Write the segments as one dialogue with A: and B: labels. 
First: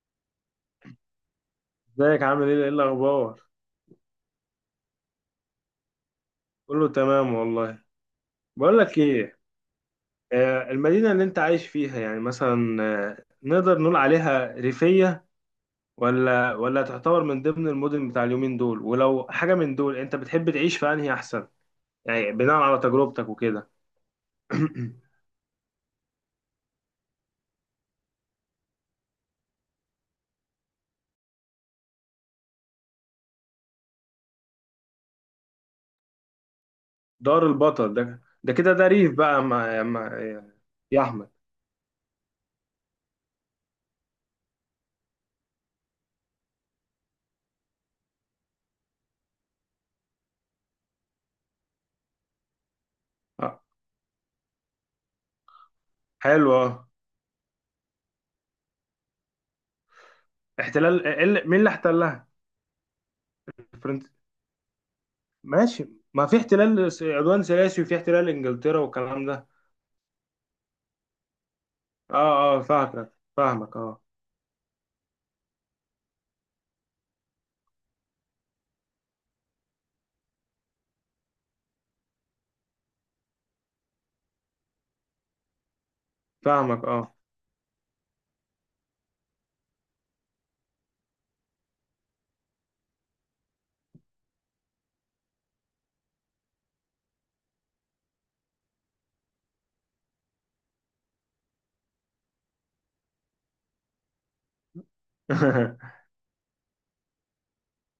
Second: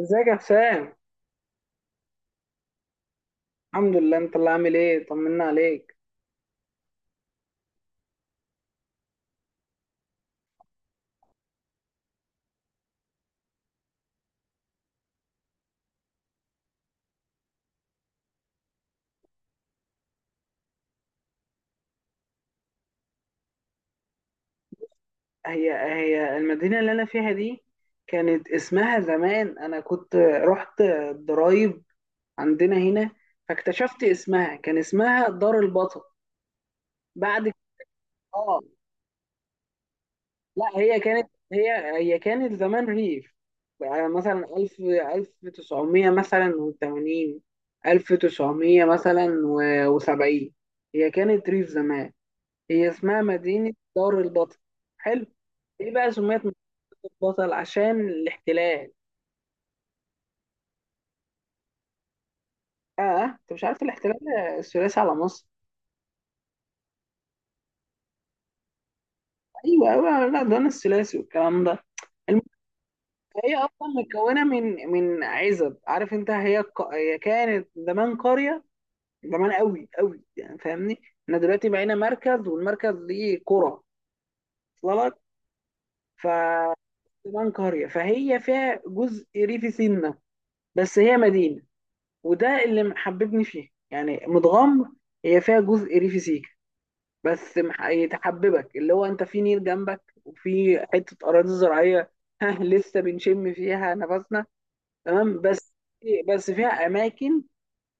A: ازيك يا حسام.
B: ازيك عامل ايه؟ ايه الاخبار؟
A: الحمد لله، انت اللي عامل ايه؟ طمنا عليك.
B: قول له تمام والله. بقول لك ايه. المدينه اللي انت عايش فيها يعني مثلا، نقدر نقول عليها ريفيه ولا تعتبر من ضمن المدن بتاع اليومين دول؟ ولو حاجه من دول انت بتحب تعيش في انهي احسن، يعني بناء على تجربتك وكده؟
A: هي المدينه اللي انا فيها دي كانت اسمها زمان، انا كنت رحت الضرايب عندنا هنا فاكتشفت اسمها، كان اسمها دار البطل
B: دار
A: بعد
B: البطل ده؟ ده
A: اه
B: كده ده ريف بقى، ما
A: لا، هي
B: يا
A: كانت،
B: احمد؟
A: هي كانت زمان ريف. يعني مثلا 1000 1900 مثلا و80، 1900 مثلا و70 هي كانت ريف زمان. هي اسمها
B: آه،
A: مدينة دار البطل. حلو. ايه بقى سميت
B: حلو،
A: مدينة
B: اه.
A: دار البطل؟ عشان الاحتلال.
B: احتلال؟ آه، مين اللي احتلها؟
A: اه انت مش عارف
B: الفرنس؟
A: الاحتلال الثلاثي على مصر؟
B: ماشي. ما في احتلال عدوان ثلاثي، وفي احتلال انجلترا والكلام ده.
A: ايوه ايوه، لا ده انا الثلاثي والكلام ده. الم-
B: اه، اه فاهمك،
A: هي
B: فاهمك
A: اصلا
B: اه،
A: متكونه من عزب، عارف انت؟ هي كانت زمان قريه، زمان قوي قوي يعني، فاهمني؟ احنا دلوقتي بقينا مركز، والمركز ليه قرى، وصل لك؟ ف
B: فاهمك اه.
A: زمان قريه، فهي فيها جزء ريفي سنه، بس هي مدينه. وده اللي محببني فيه يعني، متغمر. هي فيها جزء ريفي سيكا، بس يتحببك اللي هو انت في نيل جنبك، وفي حته اراضي زراعيه ها لسه بنشم فيها نفسنا. تمام بس. بس فيها اماكن،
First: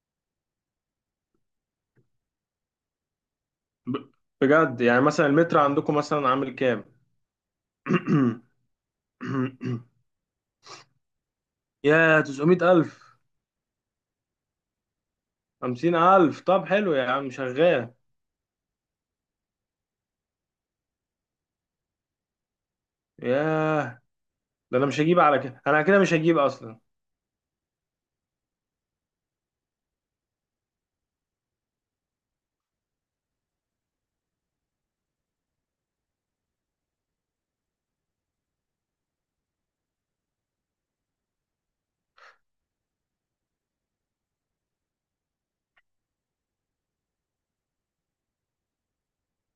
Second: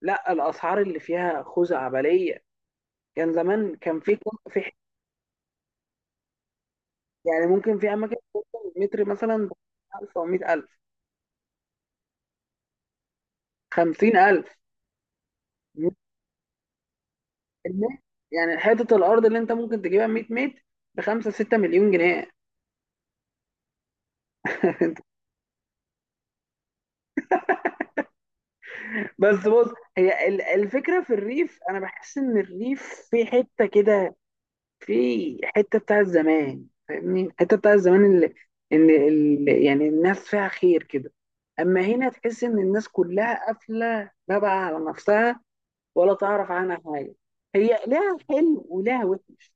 A: لا الاسعار اللي فيها خزعبليه. كان زمان كان
B: ب-
A: في، في
B: بجد؟ يعني مثلا المتر عندكم مثلا عامل كام؟
A: يعني ممكن، في اماكن توصل متر مثلا 1000 او 100000،
B: يا 900,000؟
A: 50000.
B: 50,000؟ طب حلو يا عم، شغال.
A: يعني حته الارض اللي انت ممكن تجيبها 100 متر ب 5 6 مليون جنيه.
B: ياه، ده انا مش هجيب على كده، انا كده مش هجيب اصلا.
A: بس بص، الفكرة في الريف، أنا بحس إن الريف في حتة كده، في حتة بتاع زمان، فاهمني؟ الحتة بتاع زمان اللي، يعني الناس فيها خير كده. أما هنا تحس إن الناس كلها قافلة لا بقى على نفسها ولا تعرف عنها حاجة. هي لها حلو ولها وحش.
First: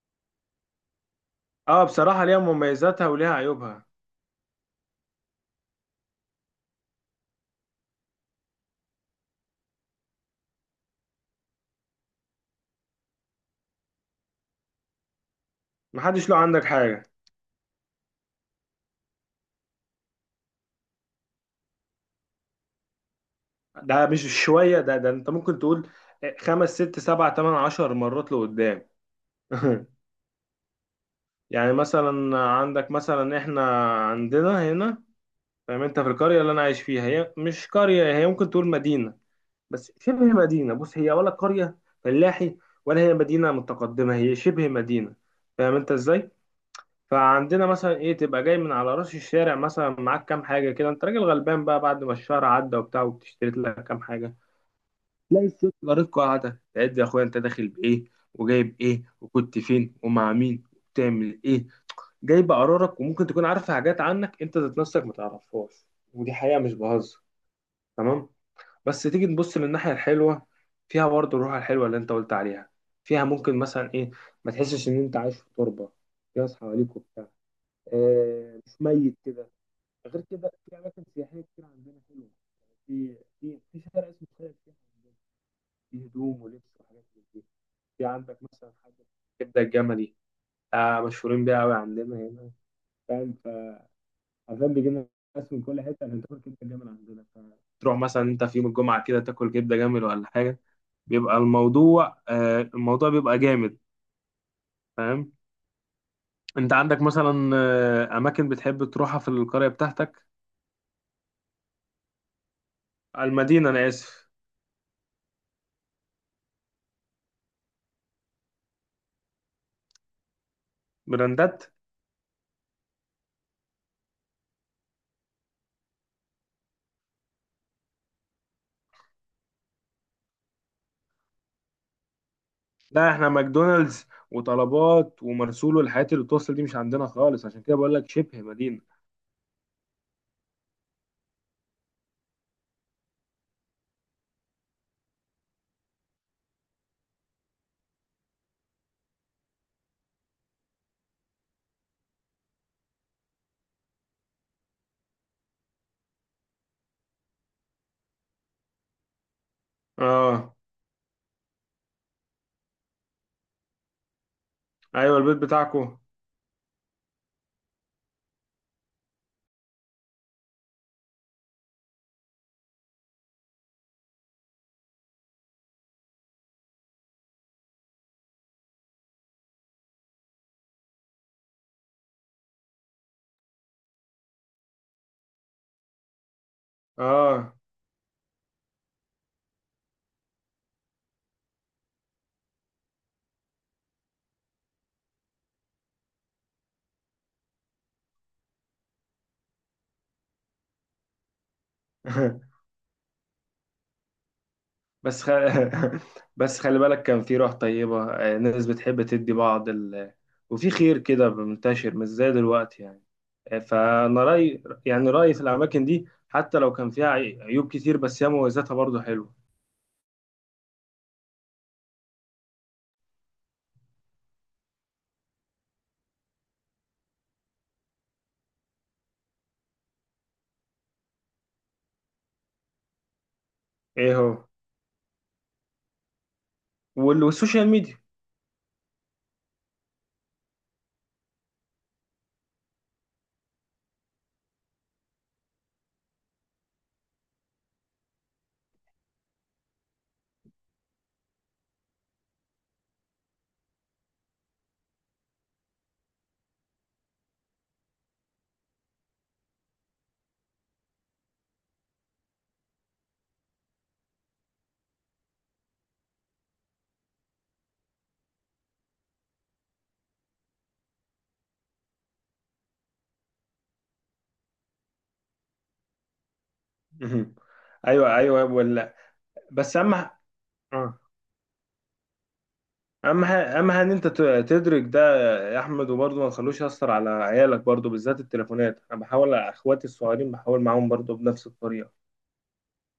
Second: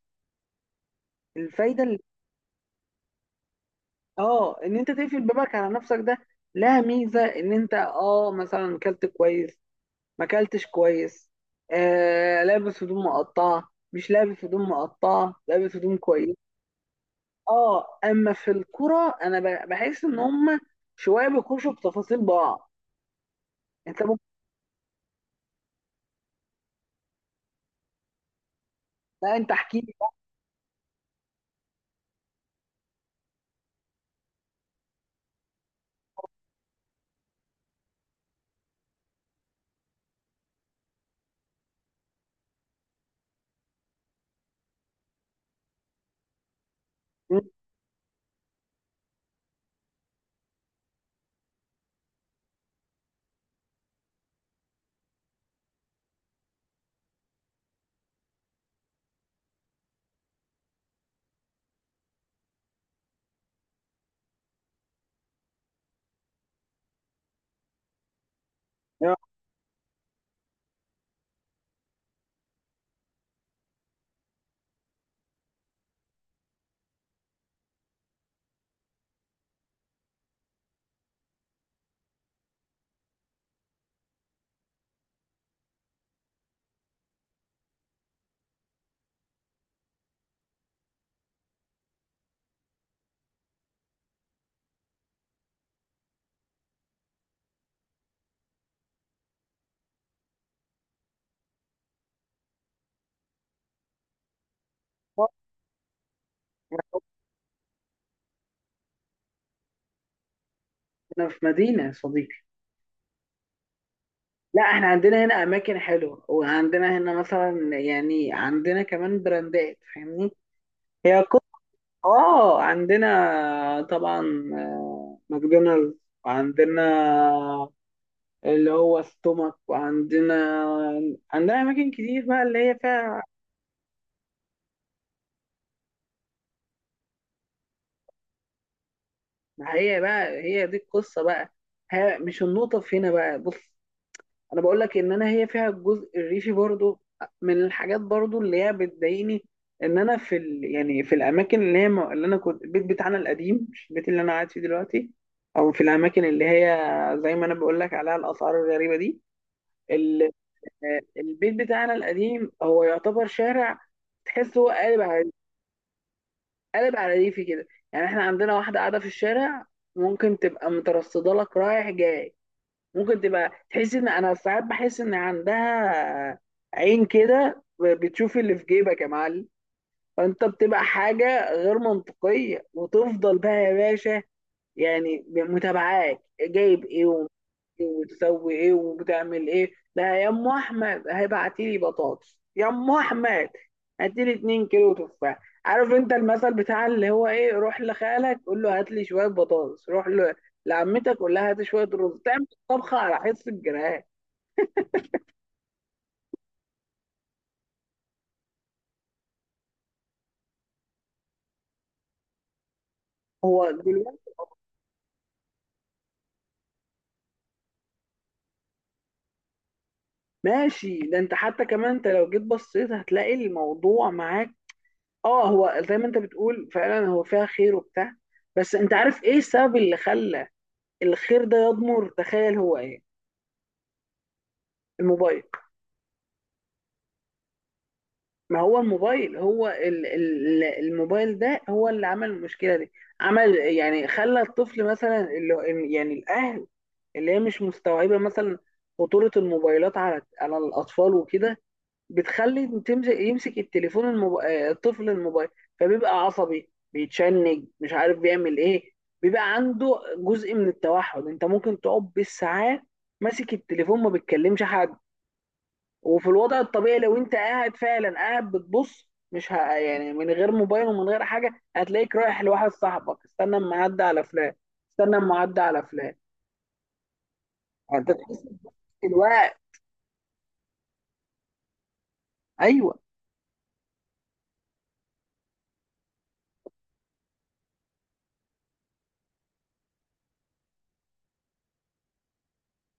A: الفايدة
B: اه،
A: اللي،
B: بصراحة ليها مميزاتها وليها عيوبها.
A: آه إن أنت تقفل بابك على نفسك ده لها ميزة، إن أنت آه مثلا كلت كويس ما اكلتش كويس، آه لابس هدوم مقطعه مش لابس هدوم مقطعه لابس هدوم
B: محدش
A: كويس.
B: له عندك حاجة.
A: اه اما في الكرة انا بحس ان هم شويه بيخشوا بتفاصيل بعض. انت
B: ده
A: ممكن،
B: مش شوية، ده انت ممكن تقول خمس، ست، سبع، تمن، عشر مرات لقدام.
A: لا انت احكي لي
B: يعني مثلا عندك، مثلا احنا عندنا هنا، فاهم انت؟ في القريه اللي انا عايش فيها، هي مش قريه، هي ممكن تقول مدينه، بس شبه مدينه. بص، هي ولا قريه فلاحي ولا هي مدينه متقدمه، هي شبه مدينه، فاهم انت ازاي؟
A: بقى.
B: فعندنا مثلا ايه، تبقى جاي من على راس الشارع مثلا معاك كام حاجه كده، انت راجل غلبان بقى بعد ما الشهر عدى وبتاع، وبتشتري لك كام حاجه، تلاقي الست جارتكوا قاعده تعد، يا اخويا انت داخل بايه، وجايب ايه، وكنت فين، ومع مين، وبتعمل ايه، جايبه قرارك، وممكن تكون عارفه حاجات عنك انت ذات نفسك ما تعرفهاش. ودي حقيقه مش بهزر. تمام. بس
A: يا
B: تيجي تبص للناحية الحلوة، فيها برضه الروح الحلوة اللي انت قلت عليها. فيها ممكن مثلا ايه، ما تحسش ان انت عايش في تربة، في ناس حواليك وبتاع، آه مش ميت كده. غير كده في اماكن سياحية كتير عندنا حلوة، في في شارع اسمه شارع السياحة عندنا، في هدوم ولبس وحاجات من دي. في عندك مثلا حاجة كبدة الجملي، آه مشهورين بيها قوي عندنا هنا، فاهم؟ فعشان بيجي لنا ناس من كل حتة عشان تاكل كبدة الجمل عندنا، فتروح مثلا انت في يوم الجمعة كده، تاكل كبدة جمل ولا حاجة، بيبقى الموضوع، آه، الموضوع بيبقى جامد،
A: أخبار؟
B: فاهم؟ انت عندك مثلا، آه، اماكن بتحب تروحها في القرية بتاعتك؟
A: احنا في مدينه يا صديقي.
B: المدينة، انا اسف.
A: لا احنا عندنا هنا اماكن حلوه، وعندنا هنا مثلا يعني عندنا كمان براندات فاهمني. هي كو...
B: براندات.
A: اه عندنا طبعا آه، ماكدونالدز، وعندنا اللي هو ستومك، وعندنا، عندنا أماكن كتير بقى اللي هي
B: لا
A: فيها.
B: احنا ماكدونالدز وطلبات ومرسول والحاجات اللي بتوصل دي مش عندنا خالص، عشان كده بقول لك شبه مدينة.
A: ما هي بقى هي دي القصة بقى. ها مش النقطة في هنا بقى، بص، أنا بقول لك إن أنا هي فيها الجزء الريفي برضو. من الحاجات برضو اللي هي بتضايقني، إن أنا في يعني في الأماكن اللي هي اللي أنا كنت، البيت بتاعنا القديم مش البيت اللي أنا قاعد فيه دلوقتي، أو في الأماكن اللي هي زي ما أنا بقول لك عليها، الأسعار الغريبة دي. ال...
B: اه.
A: البيت بتاعنا القديم هو يعتبر شارع تحسه هو
B: ايوه،
A: قالب،
B: البيت بتاعكو.
A: قلب على ريفي كده يعني. احنا عندنا واحدة قاعدة في الشارع ممكن تبقى مترصدة لك رايح جاي، ممكن تبقى تحس ان انا، ساعات بحس ان عندها عين كده بتشوف اللي في جيبك يا معلم. فانت بتبقى حاجة غير منطقية، وتفضل بقى يا باشا يعني متابعاك جايب ايه
B: اه.
A: وتسوي ايه وبتعمل ايه. لا يا ام احمد هيبعتي لي بطاطس، يا ام احمد هاتي لي 2 كيلو تفاح. عارف انت المثل بتاع اللي هو ايه، روح لخالك قول له هات لي شويه بطاطس، روح لعمتك قول لها هات شويه رز تعمل طبخه على حس الجيران.
B: بس خ... بس خلي بالك، كان في روح طيبة، آه، ناس بتحب تدي بعض وفي خير كده منتشر، مش زي دلوقتي يعني. آه،
A: هو
B: فأنا
A: دلوقتي،
B: رأيي، يعني رأيي في الأماكن دي، حتى لو كان فيها عيوب كتير، بس هي مميزاتها برضه حلوة.
A: ماشي ده انت حتى كمان انت لو جيت بصيت هتلاقي الموضوع معاك. اه هو زي ما انت بتقول فعلا، هو فيها خير وبتاع، بس انت عارف ايه السبب اللي خلى الخير ده يضمر؟ تخيل هو ايه؟
B: إيه هو؟
A: الموبايل.
B: والسوشيال ميديا.
A: ما هو الموبايل هو الموبايل ده هو اللي عمل المشكلة دي. عمل يعني خلى الطفل مثلا، اللي يعني الأهل اللي هي مش مستوعبة مثلا خطورة الموبايلات على على الأطفال وكده، بتخلي تمسك، يمسك التليفون، الموب... آه، الطفل الموبايل، فبيبقى عصبي، بيتشنج، مش عارف بيعمل إيه، بيبقى عنده جزء من التوحد. أنت ممكن تقعد بالساعات ماسك التليفون ما بتكلمش حد. وفي الوضع الطبيعي، لو انت قاعد فعلا، قاعد بتبص مش يعني من غير موبايل ومن غير حاجه، هتلاقيك رايح لواحد صاحبك، استنى اما اعدي على فلان، استنى اما اعدي على فلان،
B: مهم.
A: يعني انت
B: أيوه أيوه
A: تحس
B: ولا،
A: الوقت.
B: بس أهم ح- آه.
A: ايوه،
B: أهم حاجة إن أنت تدرك ده يا أحمد. وبرضه ما تخلوش يأثر على عيالك برضه، بالذات التليفونات. أنا بحاول على إخواتي الصغيرين، بحاول معاهم برضه بنفس الطريقة،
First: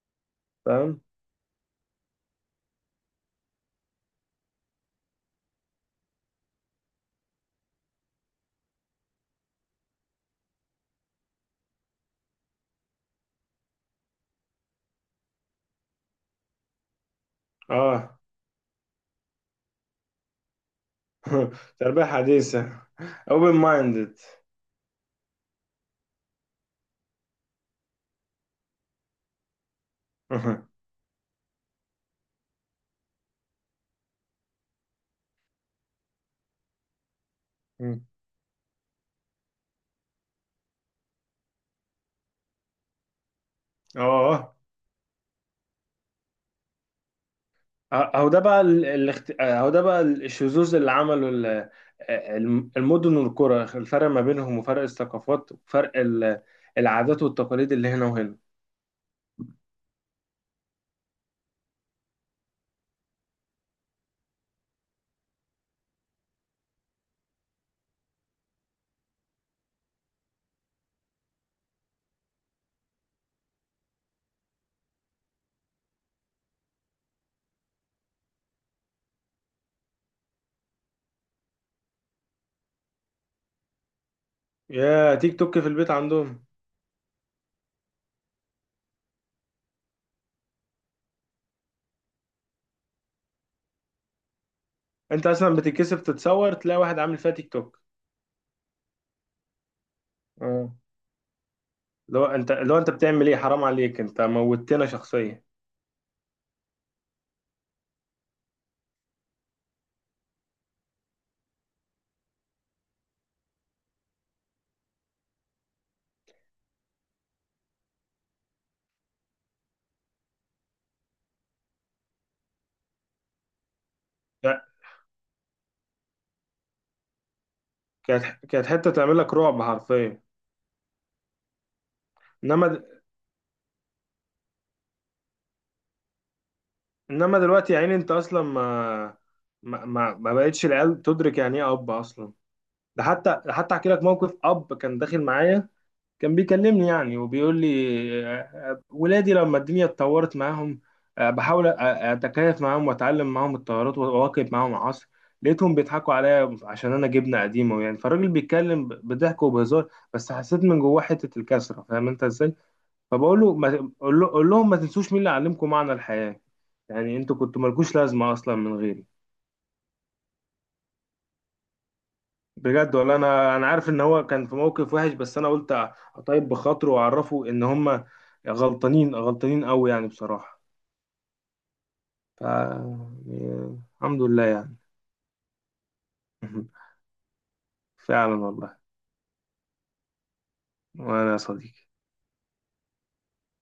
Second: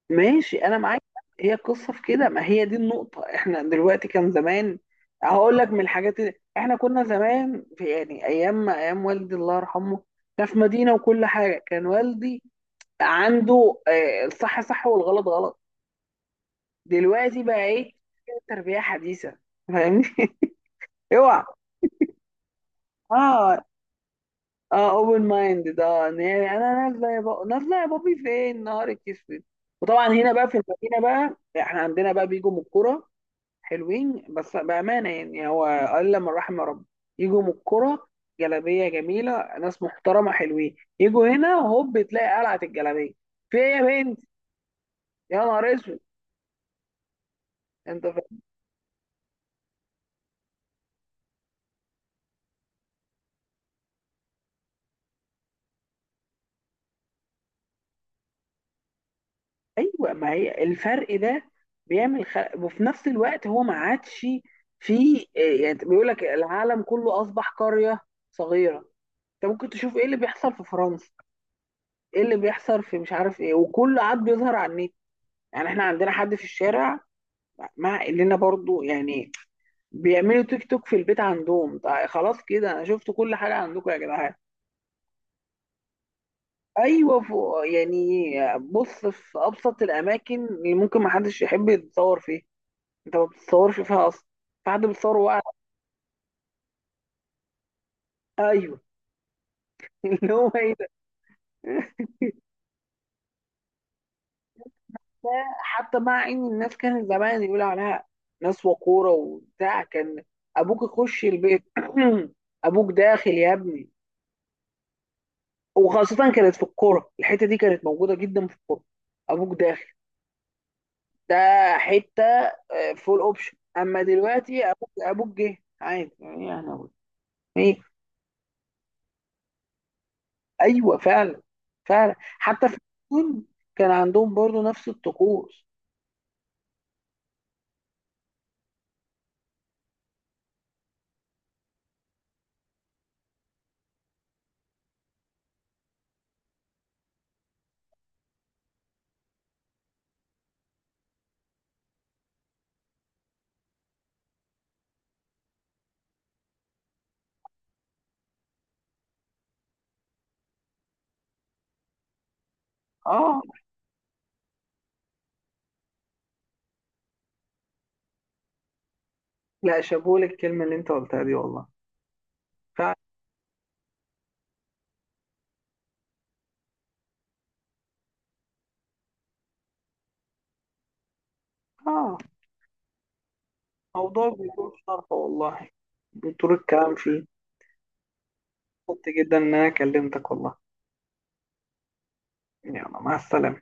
A: ماشي انا معاك.
B: فاهم؟
A: هي القصه في كده، ما هي دي النقطه. احنا دلوقتي كان زمان، هقول لك من الحاجات اللي احنا كنا زمان في، يعني ايام ايام والدي الله يرحمه، ده في مدينه وكل حاجه، كان والدي عنده آه، الصح صح والغلط غلط. دلوقتي بقى ايه؟
B: اه.
A: تربية حديثة، فاهمني؟ اوعى.
B: تربية حديثة. open
A: اه
B: minded.
A: اه اوبن مايند ده، إن هي انا نازله يا بابا، نازله يا بابي، فين؟ نهارك اسود. وطبعا هنا بقى في المدينه بقى، احنا عندنا بقى بيجوا من الكوره، حلوين بس بامانه يعني، هو الا من رحم ربي، يجوا من الكوره جلابيه جميله، ناس محترمه حلوين، يجوا هنا هوب تلاقي قلعه الجلابيه، في ايه يا بنت؟
B: اه.
A: يا نهار اسود انت.
B: اهو ده بقى اهو ده بقى الشذوذ اللي عمله المدن والقرى، الفرق ما بينهم، وفرق الثقافات، وفرق العادات والتقاليد اللي هنا وهنا.
A: ايوه ما هي الفرق ده بيعمل خلق، وفي نفس الوقت هو ما عادش في إيه، يعني بيقول لك العالم كله اصبح قريه صغيره، انت ممكن تشوف ايه اللي بيحصل في فرنسا، ايه اللي بيحصل في مش عارف ايه، وكل عاد بيظهر على النت. يعني احنا عندنا حد في الشارع، مع اننا برضو يعني، بيعملوا تيك توك في البيت عندهم، طيب خلاص كده انا شفت كل حاجه عندكم يا جدعان.
B: يا تيك توك في البيت عندهم!
A: ايوه فوق يعني، بص، في ابسط الاماكن اللي ممكن ما حدش يحب يتصور فيها، انت ما بتتصورش فيها اصلا، في حد بيتصور،
B: انت
A: وقع.
B: اصلا بتتكسف تتصور، تلاقي واحد عامل فيها تيك توك.
A: ايوه اللي هو
B: اه.
A: ايه ده.
B: لو انت، لو انت بتعمل ايه؟ حرام عليك، انت موتنا
A: ده
B: شخصيا.
A: حتى مع ان الناس كانت زمان يقول عليها ناس وقوره وبتاع، كان ابوك يخش البيت ابوك داخل يا ابني، وخاصه كانت في الكوره، الحته دي كانت موجوده جدا في الكوره، ابوك داخل، ده حته فول اوبشن. اما دلوقتي
B: لا،
A: ابوك جه عادي، يعني انا أقول ايه.
B: كانت، كانت حتة تعمل لك رعب حرفيا.
A: ايوه فعلا، فعلا. حتى في
B: انما،
A: الجون كان عندهم برضو نفس الطقوس.
B: انما دلوقتي يا عيني، انت اصلا ما بقتش العيال تدرك يعني ايه اب اصلا. ده حتى، ده حتى احكي لك موقف اب كان داخل معايا، كان بيكلمني يعني وبيقول لي، آه، آه، ولادي لما الدنيا اتطورت معاهم، آه، بحاول اتكيف معاهم واتعلم معاهم التغيرات واواكب معاهم العصر، لقيتهم بيضحكوا عليا عشان انا جبنه قديمه يعني. فالراجل بيتكلم بضحك وبهزار، بس حسيت من جواه حته الكسره، فاهم انت ازاي؟ فبقول
A: اه
B: له، ما قول له- قول لهم ما تنسوش مين اللي علمكم معنى الحياة، يعني انتوا كنتوا مالكوش لازمة اصلا من غيري.
A: لا شابوه للكلمة اللي انت قلتها دي والله. فعلا.
B: بجد، ولا انا، انا عارف ان هو كان في موقف وحش، بس انا قلت اطيب بخاطره، واعرفه ان هم غلطانين، غلطانين قوي يعني بصراحة.
A: اه
B: ف يعني الحمد
A: موضوع
B: لله
A: بيقول
B: يعني.
A: شرحه والله، بطول الكلام فيه.
B: فعلا والله.
A: مبسوط جدا ان انا كلمتك والله.
B: وانا يا صديقي.
A: يلا مع السلامة.